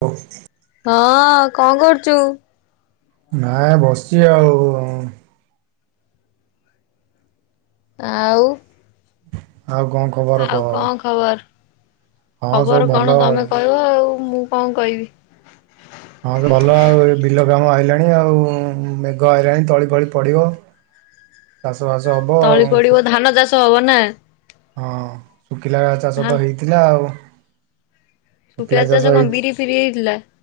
ହଉ। ହଁ କଣ କରୁଚୁ? ନାଇଁ ବସିଛି ଆଉ। ଆଉ ଆଉ କଣ ଖବର ଆଉ କହ? କଣ ଖବର ହଁ ସବୁ ଖବର ଭଲ କଣ ଆଉ। ତମେ କହିବ ଆଉ ମୁଁ କଣ କହିବି। ହଁ ଭଲ ଆଉ ଏ ବିଲ କାମ ଆଇଲାଣି ଆଉ ମେଘ ହେଇଲାଣି ତଳି ଫଳି ପଡିବ। ଚାଷବାସ ହବ। ଆଉ ତଳି ପଡିବ ଧାନ ଚାଷ ହବ ନା? ହଁ ଶୁଖିଲା ଚାଷ ଧାନ ତ ହେଇଥିଲା ଆଉ। ଶଖିଲା ଚାଷ ହେଇଚି। ହ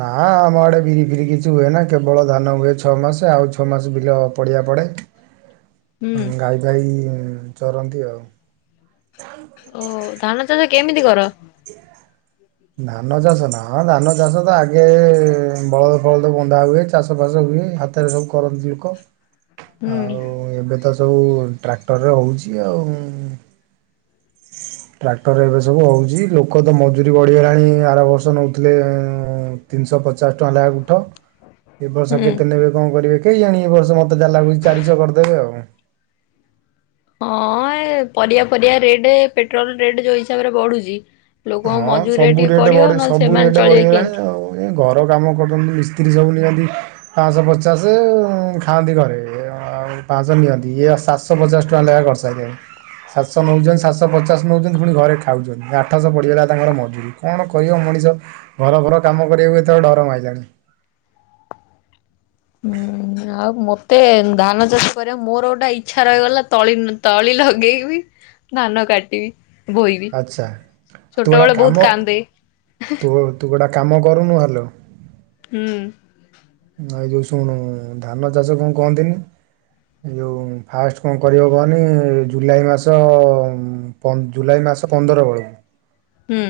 ନା ଆମ ଆଡ଼େ ବିରି ଫିରି କିଛି ହୁଏ ନା କେବଳ ଧାନ ହୁଏ ଛଅ ମାସ ଆଉ ଛଅ ମାସ ବିଲେ ପଡ଼ିଆ ପଡ଼େ। [unintelligible] ଗାଈ ଭାଇ ଚରନ୍ତି ଆଉ। ଓ ହୋ ଧାନ ଚାଷ କେମିତି କର? ଧାନ ଚାଷ ନାଁ ହଁ ଧାନ ଚାଷ ତ ଆଗେ ବଳଦ ଫଳଦ ବନ୍ଧା ହୁଏ ଚାଷ ଫାସ ହୁଏ। ହାତରେ ସବୁ କରନ୍ତି ଲୋକ। ହୁଁ ଆଉ ଏବେ ତ ସବୁ ଟ୍ରାକ୍ଟରରେ ହଉଛି ଆଉ। ଟ୍ରାକ୍ଟର ଏବେ ସବୁ ହଉଛି ଲୋକ ତ ମଜୁୁରୀ ବଢିଗଲାଣି ଆର ବର୍ଷ ନଉଥିଲେ ଉଁ ତିନିଶହ ପଚଶଙ୍କା ନାଖେ ଗୁଣ୍ଠ। ହଁ। ଏ ବର୍ଷ କେତେ ନେବେ କଣ କରିବେ କେଇଜାଣି ଏ ବର୍ଷ ମତେ ଯାହା ଲାଗୁଛି ଚାରିଶହ କରିଦେବେ ଆଉ। ହଁ ଏ ପରିବା ପରିବା ରେଟ୍ ପେଟ୍ରୋଲ ରେଟ୍ ଯୋଉ ହିସାବରେ ବଢୁଛି। ଲୋକଙ୍କ ହଁ ମଜୁରୀରେ ସବୁ ଟିକେ ରେଟ ପଡିବ ବଢିଛି ନହେଲେ ସବୁ ସେମାନେ ରେଟ ଚଳିବେ ବଢିଗଲାଣି କେମିତି? ଆଉ। ଘର କାମ କରୁଛନ୍ତି ମିସ୍ତ୍ରୀ ସବୁ ନିଅନ୍ତି। ପାଞ୍ଚଶହ ପଚାଶ ଖାଆନ୍ତି ଘରେ। ଆଉ ପାଞ୍ଚହ ନିଅନ୍ତି ଇଏ ସାତଶହ ପଚାଶ ଟଙ୍କା ଲେଖା କରିସାରିଲେଣି। ସାତଶହ ନେଉଛନ୍ତି ସାତଶହ ପଚାଶ ନେଉଛନ୍ତି ପୁଣି ଘରେ ଖାଉଛନ୍ତି ଆଠଶହ ପଡ଼ିଗଲା। ତାଙ୍କର ମଜୁରୀ କଣ କରିବ ମଣିଷ ଘର ଭର କାମ କରିବାକୁ ଏତେବେଳେ ଡର ମାଇଲାଣି। ହୁଁ ଆଉ ମତେ ଧାନ ଚାଷ କରିବା ମୋର ଗୋଟେ ଇଚ୍ଛା ରହିଗଲା ତଳି ତଳି ଲଗେଇବି ଧାନ କାଟିବି। ବହିବି ଆଚ୍ଛା ତୁ ଗୋଟା ଛୋଟବେଳେ କାମ ବହୁତ କାନ୍ଦେ। ତୁ ତୁ ଗୋଟା କାମ କରୁନୁ ହାଲୋ। ହୁଁ। ଆ ଏ ଯୋଉ ଶୁଣୁ ଧାନ ଚାଷ କଣ କହନ୍ତିନି? ଏ ଯୋଉ ଫାଷ୍ଟ କଣ କରିବ କହନି ଜୁଲାଇ ମାସ ପ ଜୁଲାଇ ମାସ ପନ୍ଦର ବେଳକୁ। ହୁଁ।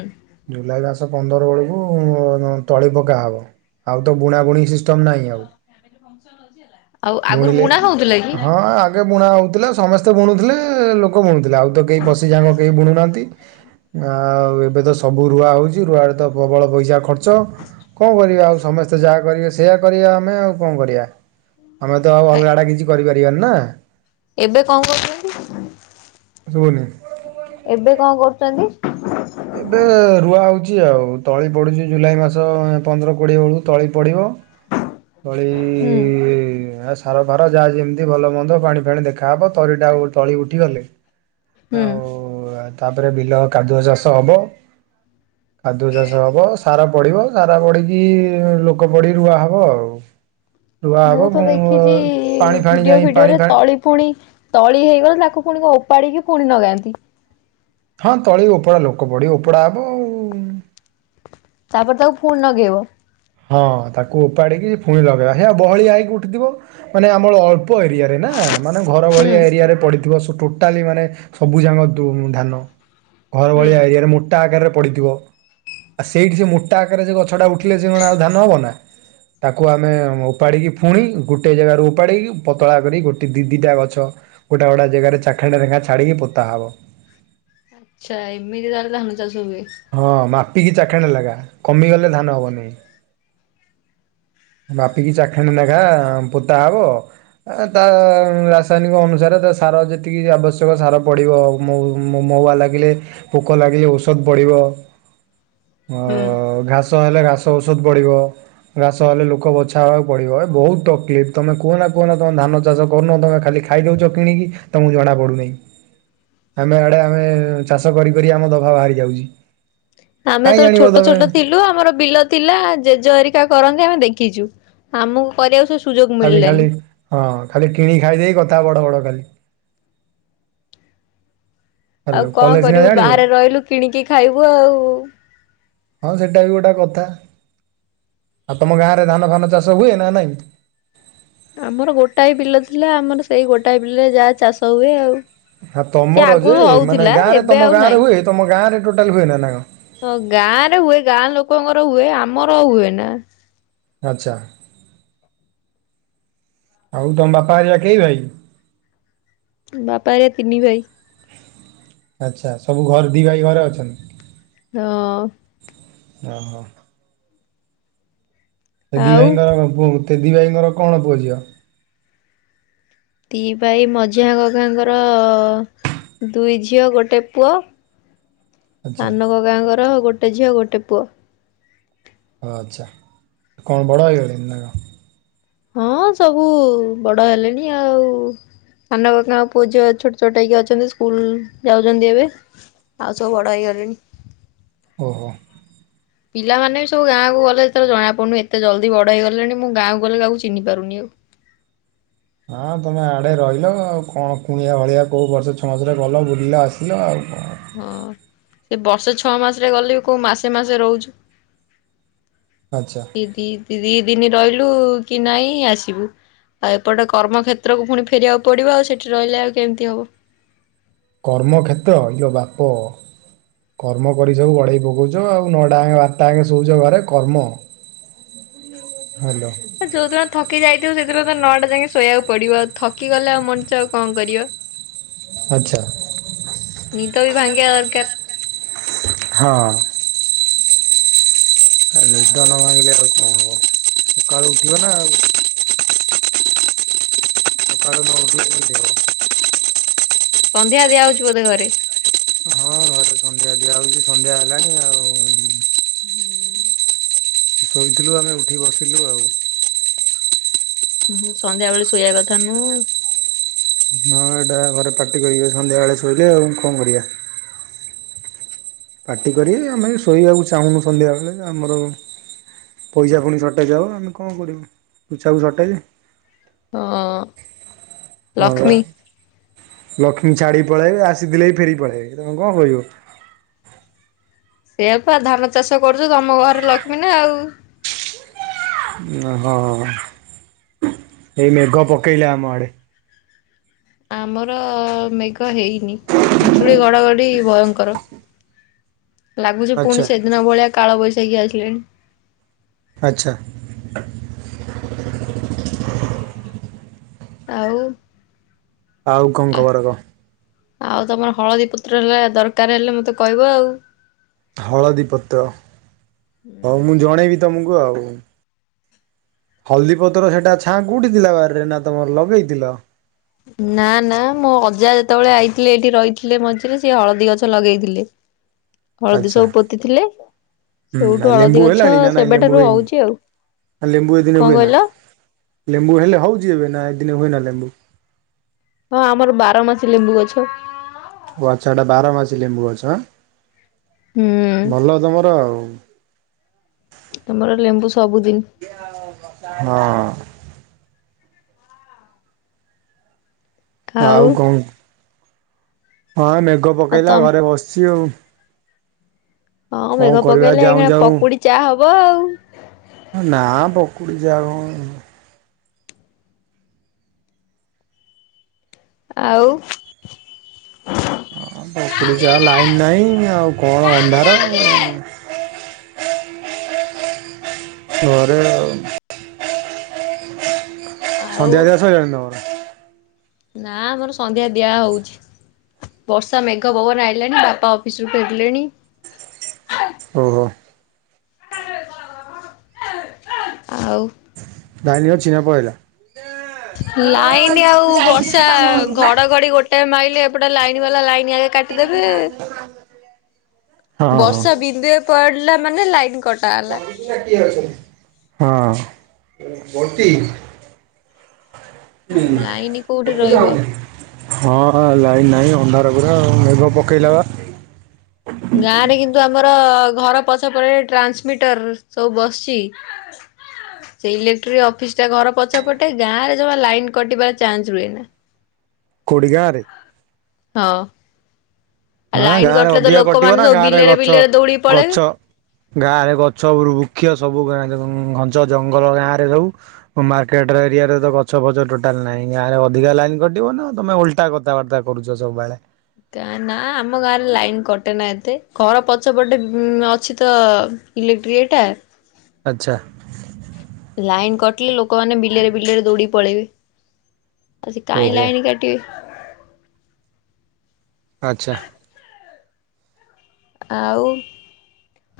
ଜୁଲାଇ ମାସ ପନ୍ଦର ବେଳକୁ ତଳି ପକା ହବ। ଆଉ ତ ବୁଣାବୁଣି ସିଷ୍ଟମ୍ ନାହିଁ ଆଉ। ଆଉ ଆଗୁରୁ ବୁଣିଲେ ବୁଣା ହଉଥିଲା କି? ହଁ ବୁଣା ହଉଥିଲା ସମସ୍ତେ ବୁଣୁଥିଲେ ଲୋକ ବୁଣୁଥିଲେ ଆଉ ତ କେହି ପଶିଯାଙ୍ଗ କେହି ବୁଣୁନାହାନ୍ତି। ଆଉ ଏବେ ତ ସବୁ ରୁଆ ହଉଛି ରୁଆରେ ତ ପ୍ରବଳ ପଇସା ଖର୍ଚ୍ଚ। କଣ କରିବା ଆଉ ସମସ୍ତେ ଯାହା କରିବେ ସେଇଆ କରିବା ଆମେ ଆଉ କଣ କରିଆ। ଆମେ ତ ଆଉ ଅଲଗାଡା କିଛି କରିପାରିବାନି ନା? ଏବେ କଣ କରୁଚନ୍ତି ଶୁଭୁନି। ଏବେ କଣ କରୁଚନ୍ତି? ଏବେ ରୁଆ ହେଉଛି ଆଉ ତଳି ପଡ଼ୁଛି ଜୁଲାଇ ମାସ ଏ ପନ୍ଦର କୋଡ଼ିଏ ବେଳକୁ ତଳି ପଡ଼ିବ। ହୁଁ ତଳି ଆସ୍ ସାର ଫାର ଯାହା ଯେମିତି ଭଲ ମନ୍ଦ ପାଣି ଫାଣି ଦେଖାହେବ ତରିଟା ଉ ତଳି ଉଠିଗଲେ ହୁଁ ଆଉ ଆ ତାପରେ ବିଲ କାଦୁଅ ଚାଷ ହବ। [inaudible] କାଦୁଅ ଚାଷ ହବ ସାର ପଡ଼ିବ ସାର ପଡ଼ିକି ଲୋକ ପଡ଼ି ରୁଆ ହବ ଆଉ। ରୁଆ ମୁଁ ହବ ତ ପୁଣି ଦେଖିଛି ପାଣି ଫାଣି ଭିଡିଓ ଯାଇ ପାଣି ଫିଡିଓରେ ଫାଣି ତଳି ପୁଣି ତଳି ହେଇଗଲେ ତାକୁ ପୁଣି କ ଓପାଡିକି ପୁଣି ଲଗାନ୍ତି। ହଁ ତଳି ଓପଡା ଲୋକ ପଢି ଓପଡା ହବ ଆଉ। ତାପରେ ତାକୁ ପୁଣି ଲଗେଇବ। ହଁ ତାକୁ ଓପାଡିକି ପୁଣି ଲଗେଇବା ହେ ବହଳିଆ ହେଇକି ଉଠିଥିବ। ମାନେ ଆମର ଅଳ୍ପ ଏରିଆ ରେ ନା? ମାନେ ଘର ହୁଁ ଭଳିଆ ଏରିଆ ରେ ପଡିଥିବ ସୁ ଟୋଟାଲି ମାନେ ସବୁ ଯାଙ୍କ ଦୁ ଧାନ। ଘର ହୁଁ ଭଳିଆ ଏରିଆରେ ମୋଟା ଆକାରରେ ପଡିଥିବ ଆଉ ସେଇଠି ସେ ମୋଟା ଆକାରରେ ସେ ଗଛ ଟା ଉଠିଲେ ଯେ ଅଣା ଆଉ ଧାନ ହବ ନା? ତାକୁ ଆମେ ଉପାଡ଼ିକି ଫୁଣି ଗୋଟିଏ ଜାଗାରୁ ଉପାଡ଼ିକି ପତଳା କରି ଗୋଟି ଦିଇ ଦିଇ ଟା ଗଛ ଗୋଟା ଗୋଟା ଜାଗାରେ ଚାଖେଣ୍ଡା ନାଖା ଛାଡିକି ପୋତା ହବ। ଆଚ୍ଛା ଏମିତି ତାହେଲେ ଧାନ ଚାଷ ହୁଏ। ହଁ ମାପିକି ଚାଖେଣ୍ଡେ ଲାଗା କମିଗଲେ ଧାନ ହବନି। ମାପିକି ଚାଖେଣ୍ଡେ ନାଖା ପୋତା ହବ। ଏ ତା ରାସାୟନିକ ଅନୁସାରେ ତା ସାର ଯେତିକି ଆବଶ୍ୟକ ସାର ପଡିବ ଆଉ। ମଉ ମ ମହୁଆ ଲାଗିଲେ ପୋକ ଲାଗିଲେ ଔଷଧ ବଡିବ। [inaudible] ୱ ଘାସ ହେଲେ ଘାସ ଔଷଧ ପଡିବ। ନହଲେ ଲୋକ ବଛା ହେବାକୁ ପଡିବ ଏ ବହୁତ ତକଲିଫ ତମେ କୁହନା କୁହନା ନା ତମେ ଧାନ ଚାଷ କରୁନ ତମେ ଖାଲି ଖା ଖାଇଦଉଛ କିଣିକି ତମୁକୁ ଜଣାପଡୁନେଇ। [inaudible] ଆମେ ଆଡେ ଆମେ ଚାଷ କରି କରି ଆମ ଦଫା ବାହାରି ଯାଉଛି। ଆମେ କାଇଁ ଯେତେଳେ ଜାଣିବ ଛୋଟ ତମେ। ଛୋଟ ଥିଲ ଲୁ ଆମର ବିଲ ଥିଲା ଜେଜ ହେରିକା କରନ୍ତି ଆମେ ଦେଖିଛୁ ଆମକୁ କରିବାକୁ ସୁ ଖାଲି ଖାଲି ହଁ ଖାଲି କିଣି ଖାଇ ଦେଇେ କଥା ବଡ ବଡ ଖାଲି। ଆଉ ହାଲୋ କଣ କଲେ ସିନା କରିବୁ ଜାଣିବ। ବାହାରେ ରହିଲୁ କିଣିକି ଖାଇବୁ ଆଉ। ହଁ ସେଟା ବି ଗୋଟେ କଥା। ଆଉ ତମ ଗାଁରେ ଧାନ ଫାନ ଚାଷ ହୁଏ ନା ନାଇଁ? ଆମର ଗୋଟାଏ ବିଲ ଥିଲା ଆମର ସେଇ ଗୋଟାଏ ବିଲରେ ଯାହା ଚାଷ ହୁଏ ଆଉ। ହଁ ସିଏ ତମର ଯେ ଆଗରୁ ମାନେ ହଉଥିଲା ଗାଁରେ ଏବେ ତମ ଆଉ ଗାଁ ରେ ନାହିଁ। ହୁଏ ତମ ଗାଁ ରେ ଟୋଟାଲ ହୁଏ ନା କଣ? ହଁ ଗାଁ ରେ ହୁଏ ଗାଁ ଲୋକଙ୍କର ହୁଏ ଆମର ହୁଏ ନା। ଆଚ୍ଛା। ଆଉ ତମ ବାପା ହେଇକା କେଇ ଭାଇ? ବାପା ହେରିଆ ତିନି ଭାଇ। ଆଚ୍ଛା ସବୁ ଘର ଦି ଭାଇ ଘରେ ଅଛନ୍ତି? ହଁ ଓହୋ ହେ ଦି ଆଉ ଭାଇଙ୍କର [unintelligible] ଦି ଭାଇଙ୍କର କଣ ପୁଅ ଝିଅ? ଦି ଭାଇ ମଝିଆ କକାଙ୍କର ଦୁଇ ଝିଅ ଗୋଟେ ପୁଅ। ଆଚ୍ଛା ସାନ କକାଙ୍କର ଗୋଟେ ଝିଅ ଗୋଟେ ପୁଅ। ଆଚ୍ଛା କଣ ବଡ଼ ହୋଇଗଲେଣି ନା କଣ? ହଁ ସବୁ ବଡ ହେଲେଣି ଆଉ ସାନ କକାଙ୍କ ପୁଅ ଝିଅ ଛୋଟ ଛୋଟ ହେଇକି ଅଛନ୍ତି ସ୍କୁଲ ଯାଉଚନ୍ତି ଏବେ। ଆଉ ସବୁ ବଡ ହେଇଗଲେଣି। ଓହୋ। ପିଲାମାନେ ସବୁ ଗାଁକୁ ଗଲେ ସେତେ ଜଣା ପଡୁନି ଏତେ ଜଲଦି ବଡ ହେଇଗଲେଣି ମୁଁ ଗାଁକୁ ଗଲେ କାହାକୁ ଚିହ୍ନି ପାରୁନି ଆଉ ହଁ ତମେ ଆଡ଼େ ରହିଲ ଆଉ କଣ କୁଣିଆ ଭଳିଆ କୋଉ ବର୍ଷ ଛଅ ମାସରେ ଗଲ ବୁଲିଲ ଆସିଲ ଆଉ କଣ ହଁ ସେ ବର୍ଷେ ଛଅ ମାସରେ ଗଲେ ବି କୋଉ ମାସେ ମାସେ ରହୁଚୁ ଆଚ୍ଛା। ଦି ଦି ଦିନ ରହିଲୁ କି ନାଇଁ ଆସିବୁ ଆଉ ଏପଟେ କର୍ମକ୍ଷେତ୍ରକୁ ପୁଣି ଫେରିବାକୁ ପଡ଼ିବ ଆଉ ସେଠି ରହିଲେ ଆଉ କେମିତି ହବ କର୍ମକ୍ଷେତ୍ର ଇଅ ବାପ କର୍ମ କରି ସବୁ ଗଢେଇ ପକଉଚ ଆଉ ନଅଟା ଯାଙ୍କେ ବାରଟା ଯାଙ୍କେ ଶୋଉଚ ଘରେ କର୍ମ ହାଲୋ। ଯୋଉଦିନ ଥକି ଯାଇଥିବ ସେଦିନ ତ ନଅଟା ଯାଙ୍କେ ଶୋଇବାକୁ ପଡିବ ଆଉ ଥକି ଗଲେ ଆଉ ମଣିଷ ଆଉ କଅଁଣ କରିବ। [unintelligible] ଆଚ୍ଛା। ନିଦ ବି ଭାଙ୍ଗିିବା ଦରକାର ହଁ। ଏ ଆଉ ନିଦ ନ ଭାଙ୍ଗିଲେ ଆଉ କଣ ହବ ସକାଳୁ ଉଠିବ ନା ଆଉ ସକାଳୁ ନ ଉଠିଲେ କେମିତି ହବ। ସନ୍ଧ୍ୟା ଦିଆ ହଉଛି ବୋଧେ ଘରେ ହଁ ହଁ ସନ୍ଧ୍ୟା ଦିଆ ହଉଛି ସନ୍ଧ୍ୟା ହେଲାଣି ଆଉ ହୁଁ। ଶୋଇଥିଲୁ ଆମେ ଉଠି ବସିଲୁ ଆଉ। ହୁଁ ସନ୍ଧ୍ୟା ବେଳେ ଶୋଇ କଥା ନୁହ ହଁ ଏଇଟା ଘରେ ପାଟି କରିବେ ସନ୍ଧ୍ୟା ବେଳେ ଶୋଇଲେ ଆଉ କଅଁଣ କରିବା। ପାଟି କରିବେ ଆମେ ଶୋଇବାକୁ ଚାହୁଁନୁ ସନ୍ଧ୍ୟାବେଳେ ଆମର ପଇସା ପୁଣି ସର୍ଟେଜ ହବ ଆମେ କଅଣ କରିବୁ ତୁଛାକୁ ସର୍ଟେଜେ ହଁ ହଁ ବା ଲକ୍ଷ୍ମୀ ଛାଡିକି ପଳେଇବେ ଆସିଥିଲେ ବି ଫେରି ପଳେଇବେ ତମେ କଅଣ କରିବ ସେଇଆପା ଧାନ ଚାଷ କରୁଚ ତମ ଘରେ ଲକ୍ଷ୍ମୀ ନା ଆଉ ଏଇ ମେଘ ପକେଇଲା ଆମ ଆ ଆମର ମେଘ ହେଇନି, ବିଜୁଳି ଘଡଘଡି ଭୟଙ୍କର ଲାଗୁଚି ପୁଣି ଆଚ୍ଛା ସେଦିନ ଭଳିଆ କାଳ ବୈଶାଖି ଆସିଲେଣି। ଆଚ୍ଛା। ଆଉ ଆଉ କଣ ଖବର କ? ଆଉ ତମର ହଳଦୀ ପତ୍ର ହେରିକା ଦରକାର ହେଲେ ମତେ କହିବ ଆଉ। ହଳଦୀ ପତ୍ର ହଉ ମୁଁ ଜଣେଇବି ତୁମୁକୁ ଆଉ। ହଳଦୀ ପତ୍ର ସେଇଟା ଛାଁକୁ ଉଠିଥିଲା ବାରିରେ, ନା ତମର ଲଗେଇଥିଲ? ନା-ନା ମୋ ଅଜା ଯେତେବେଳେ ଆଇଥିଲେ ଏଇଠି ରହିଥିଲେ ମଝିରେ ସିଏ ହଳଦୀ ଗଛ ଲଗେଇଥିଲେ। ହଳଦୀ ଆଚ୍ଛା ସବୁ ପୋତି ଥିଲେ। ହୁଁ ଆଉ ଯୋଉଠୁ ଲେମ୍ବୁ ହଳଦୀ ଗଛ ହେଲାଣି ନା ନାଇଁ ଲେମ୍ବୁ ସେବେଠାରୁ ହେଇନି ହଉଚି ଆଉ, ଲେମ୍ବୁ ଏଦିନେ କଣ ହୁଏ ନା କହିଲ? ଲେମ୍ବୁ ହେଲେ ହଉଚି ଏବେ, ନା ଏଦିନେ ହୁଏନା ଲେମ୍ବୁ? ହଁ ଆମର ବାର ମାସି ଲେମ୍ବୁ ଗଛ। ଓ ଆଚ୍ଛା ଏଟା ବାର ମାସି ଲେମ୍ବୁ ଗଛ? ହୁଁ। ଭଲ ତମର ଆଉ। ତମର ଲେମ୍ବୁ ସବୁଦି ହଁ। ଆଉ କଣ ହଁ ମେଘ ଆଉ ପକେଇଲା ତମ ଘରେ ବସିଚି ଆଉ। ହଁ କଣ ମେଘ କରିବା ପକେଇଲେ ଯାଉଁ ଏଇକ୍ଷିଣା ଯାଉଁ ପକୁଡି ଚା ହବ ଆଉ। ହେ ନାଁ ପକୁଡ଼ି ଚା କଣ ଆଉ ହଁ ପକୁଡି ଚା ଲାଇନ୍ ନାହିଁ ଆଉ କଣ ଅନ୍ଧାର। ଘରେ ଆଉ। ଆଉ ସନ୍ଧ୍ୟା ଦିଆ ସଇଲାଣି ତମର? ନାଁ ଆମର ସନ୍ଧ୍ୟା ଦିଆ ହଉଚି। ବର୍ଷା ମେଘ ପବନ ଆଇିଲଣି ବାପା ଅଫିସ ରୁ ଫେରିଲେଣି। ଓହୋ। ଆଉ ଲାଇନି ଅଛି ନା ପଳେଇଲା? ଲାଇନି ଆଉ ଯାଇଥିଲି ନା ବର୍ଷା ତମ ଘରକୁ ବା ଘଡଘଡି ଗୋଟେ ମାଇଲେ ଏପଟେ ଲାଇନ୍ ବାଲା ଲାଇନି ଆ [inaudible] ହଁ ହଁ ବର୍ଷା ବିନ୍ଦୁଏ ପଡିଲା ମାନେ ଲାଇନ୍ [inaudible] ଆଉ ଲାଇନି କୋଉଟି ରହିବ। ହଁ ଆଉ ଲାଇନ୍ ନାହିଁ ଅନ୍ଧାର ପୁରା ଆଉ, ମେଘ ପକେଇଲା ବା। ଗାଁ ରେ କିନ୍ତୁ ଆମର ଘର ପଛ ପଟେରେ ଟ୍ରାନ୍ସମିଟର ସବୁ ବସିଚି। ସେଇ ଇଲେକ୍ଟ୍ରି ଅଫିସ୍ ଟା ଘର ପଛପଟେ ଗାଁ ରେ ଜମା ଲାଇନ୍ କଟିବାର ଜମା ଚାନ୍ସ ରୁହେନି। କୋଉଠି ଗାଁରେ? ହଁ ଆ ହଁ ଲାଇନ୍ ଗାଁ ରେ କଟିଲେ ତ ଅଧିକା କଟିବ ନା ଲୋକମାନେ ସବୁ ଗାଁ ରେ ଗଛ ବିଲେରେ-ବିଲେରେ ଦୌଡିକି ଗଛ ପଳେଇବେ। ଗାଁ ରେ ଗଛ ବୃକ୍ଷ ସବୁ ଘଞ୍ଚ ଜଙ୍ଗଲ ଗାଁ ରେ ସବୁ। ମାର୍କେଟ ର ଏରିଆରେ ତ ଗଛ ଫଛ ଟୋଟାଲ୍ ନାହିଁ, ଗାଁରେ ଅଧିକ ଲାଇନ୍ କଟିବ ନା ତମେ ଓଲଟା କଥାବାର୍ତ୍ତା କରୁଚ [unintelligible] କା ନା ଆମ ଗାଁରେ ଲାଇନ କଟେ ନା ଏତେ। ଘର ପଛପଟେ ଉଁ ଅଛି ତ ଇଲେକଟ୍ରି ଇଏ ଟା। ଆଛା। ଲାଇନ କଟିଲେ ଲୋକମାନେ ବିଲରେ ବିଲରେ ଦୌଡି ପଳେଇବେ। ଆଉ ସେ କାହିଁ ଓହୋ ଲାଇନ କାଟ କାଟିବେ। ଆଛା। ଆଉ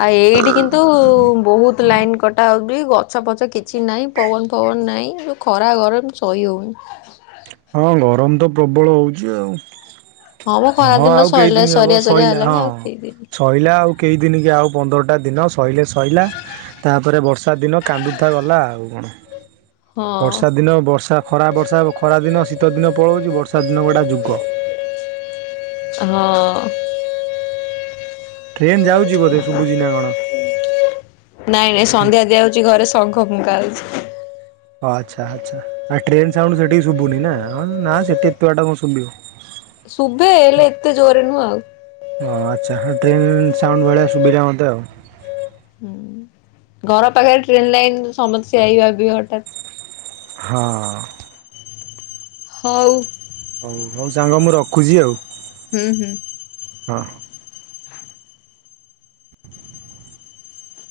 ଆ ଏଇଠି କିନ୍ତୁ ବୋହୁତ ଲାଇନ୍ କଟା ହଉଛି। ଗ ଗଛ ପଛ କିଛି ନାହିଁ ପବନ ଫବନ ନାହିଁ। ଯୋଉ ଖରା ଗରମ ସହି ହଉନି। ହଁ ଗରମ ତ ପ୍ରବଳ ହଉଚି ଆଉ। ମ ଖରା ହଁ ଦିନ ଆଉ ସରିଲା କେଇଦିନି ହବ ସରିଆ ସରିଆ ସଇଲା ହେଲାଣି ଆଉ ହଁ। କେଇ ଦିନି ସଇଲା ଆଉ କେଇଦିନି କି ଆଉ ପନ୍ଦରଟା ଦିନ ସାଇଲେ ସଇଲା। ତାପରେ ବର୍ଷା ଦିନ କାନ୍ଦୁଥା ଗଲା ଆଉ କଣ। ହଁ ବର୍ଷା ଦିନ ବର୍ଷା ଖରା ବର୍ଷା ଖରା ଦିନ ଶୀତ ଦିନ ପଳଉଛି ବର୍ଷା ଦିନ ଗୋଟା ଯୁଗ। ହଁ। ଟ୍ରେନ ଯାଉଛି ବୋଧେ ଶୁବୁଛି ନା କଣ? ନାଇଁ ନାଇଁ ସନ୍ଧ୍ୟା ଦିଆହଉଛି ଘରେ ସଙ୍ଖ ଫୁଙ୍କା ହଉଛି। ଓ ଆଛା ଆଛା। ଆ ଟ୍ରେନ୍ ସାଉଣ୍ଡ ସେଠିକି ଶୁଭୁନି ନା ନା ସେଠି ଏତେ ବାଟ କଣ ଶୁବିଭ। ଶୁଭେ ହେଲେ ଏତେ ଜୋରରେ ନୁହଁ ଆଉ। ହଁ ଆଛା ଟ୍ରେନ ସାଉଣ୍ଡ ଭଳିଆ ସୁବିଲା ମତେ ଆଉ। ହୁଁ ଘର ପାଖରେ ଟ୍ରେନ୍ ଲାଇନ ସମସ୍ତେ ସେଇଆ ହି ଭାବିବେ ହଠାତ୍। ହଁ। ହଉ। ହଉ ହଉ ସାଙ୍ଗ ମୁଁ ରଖୁଛି ଆଉ। ହୁଁ ହୁଁ। ହଁ।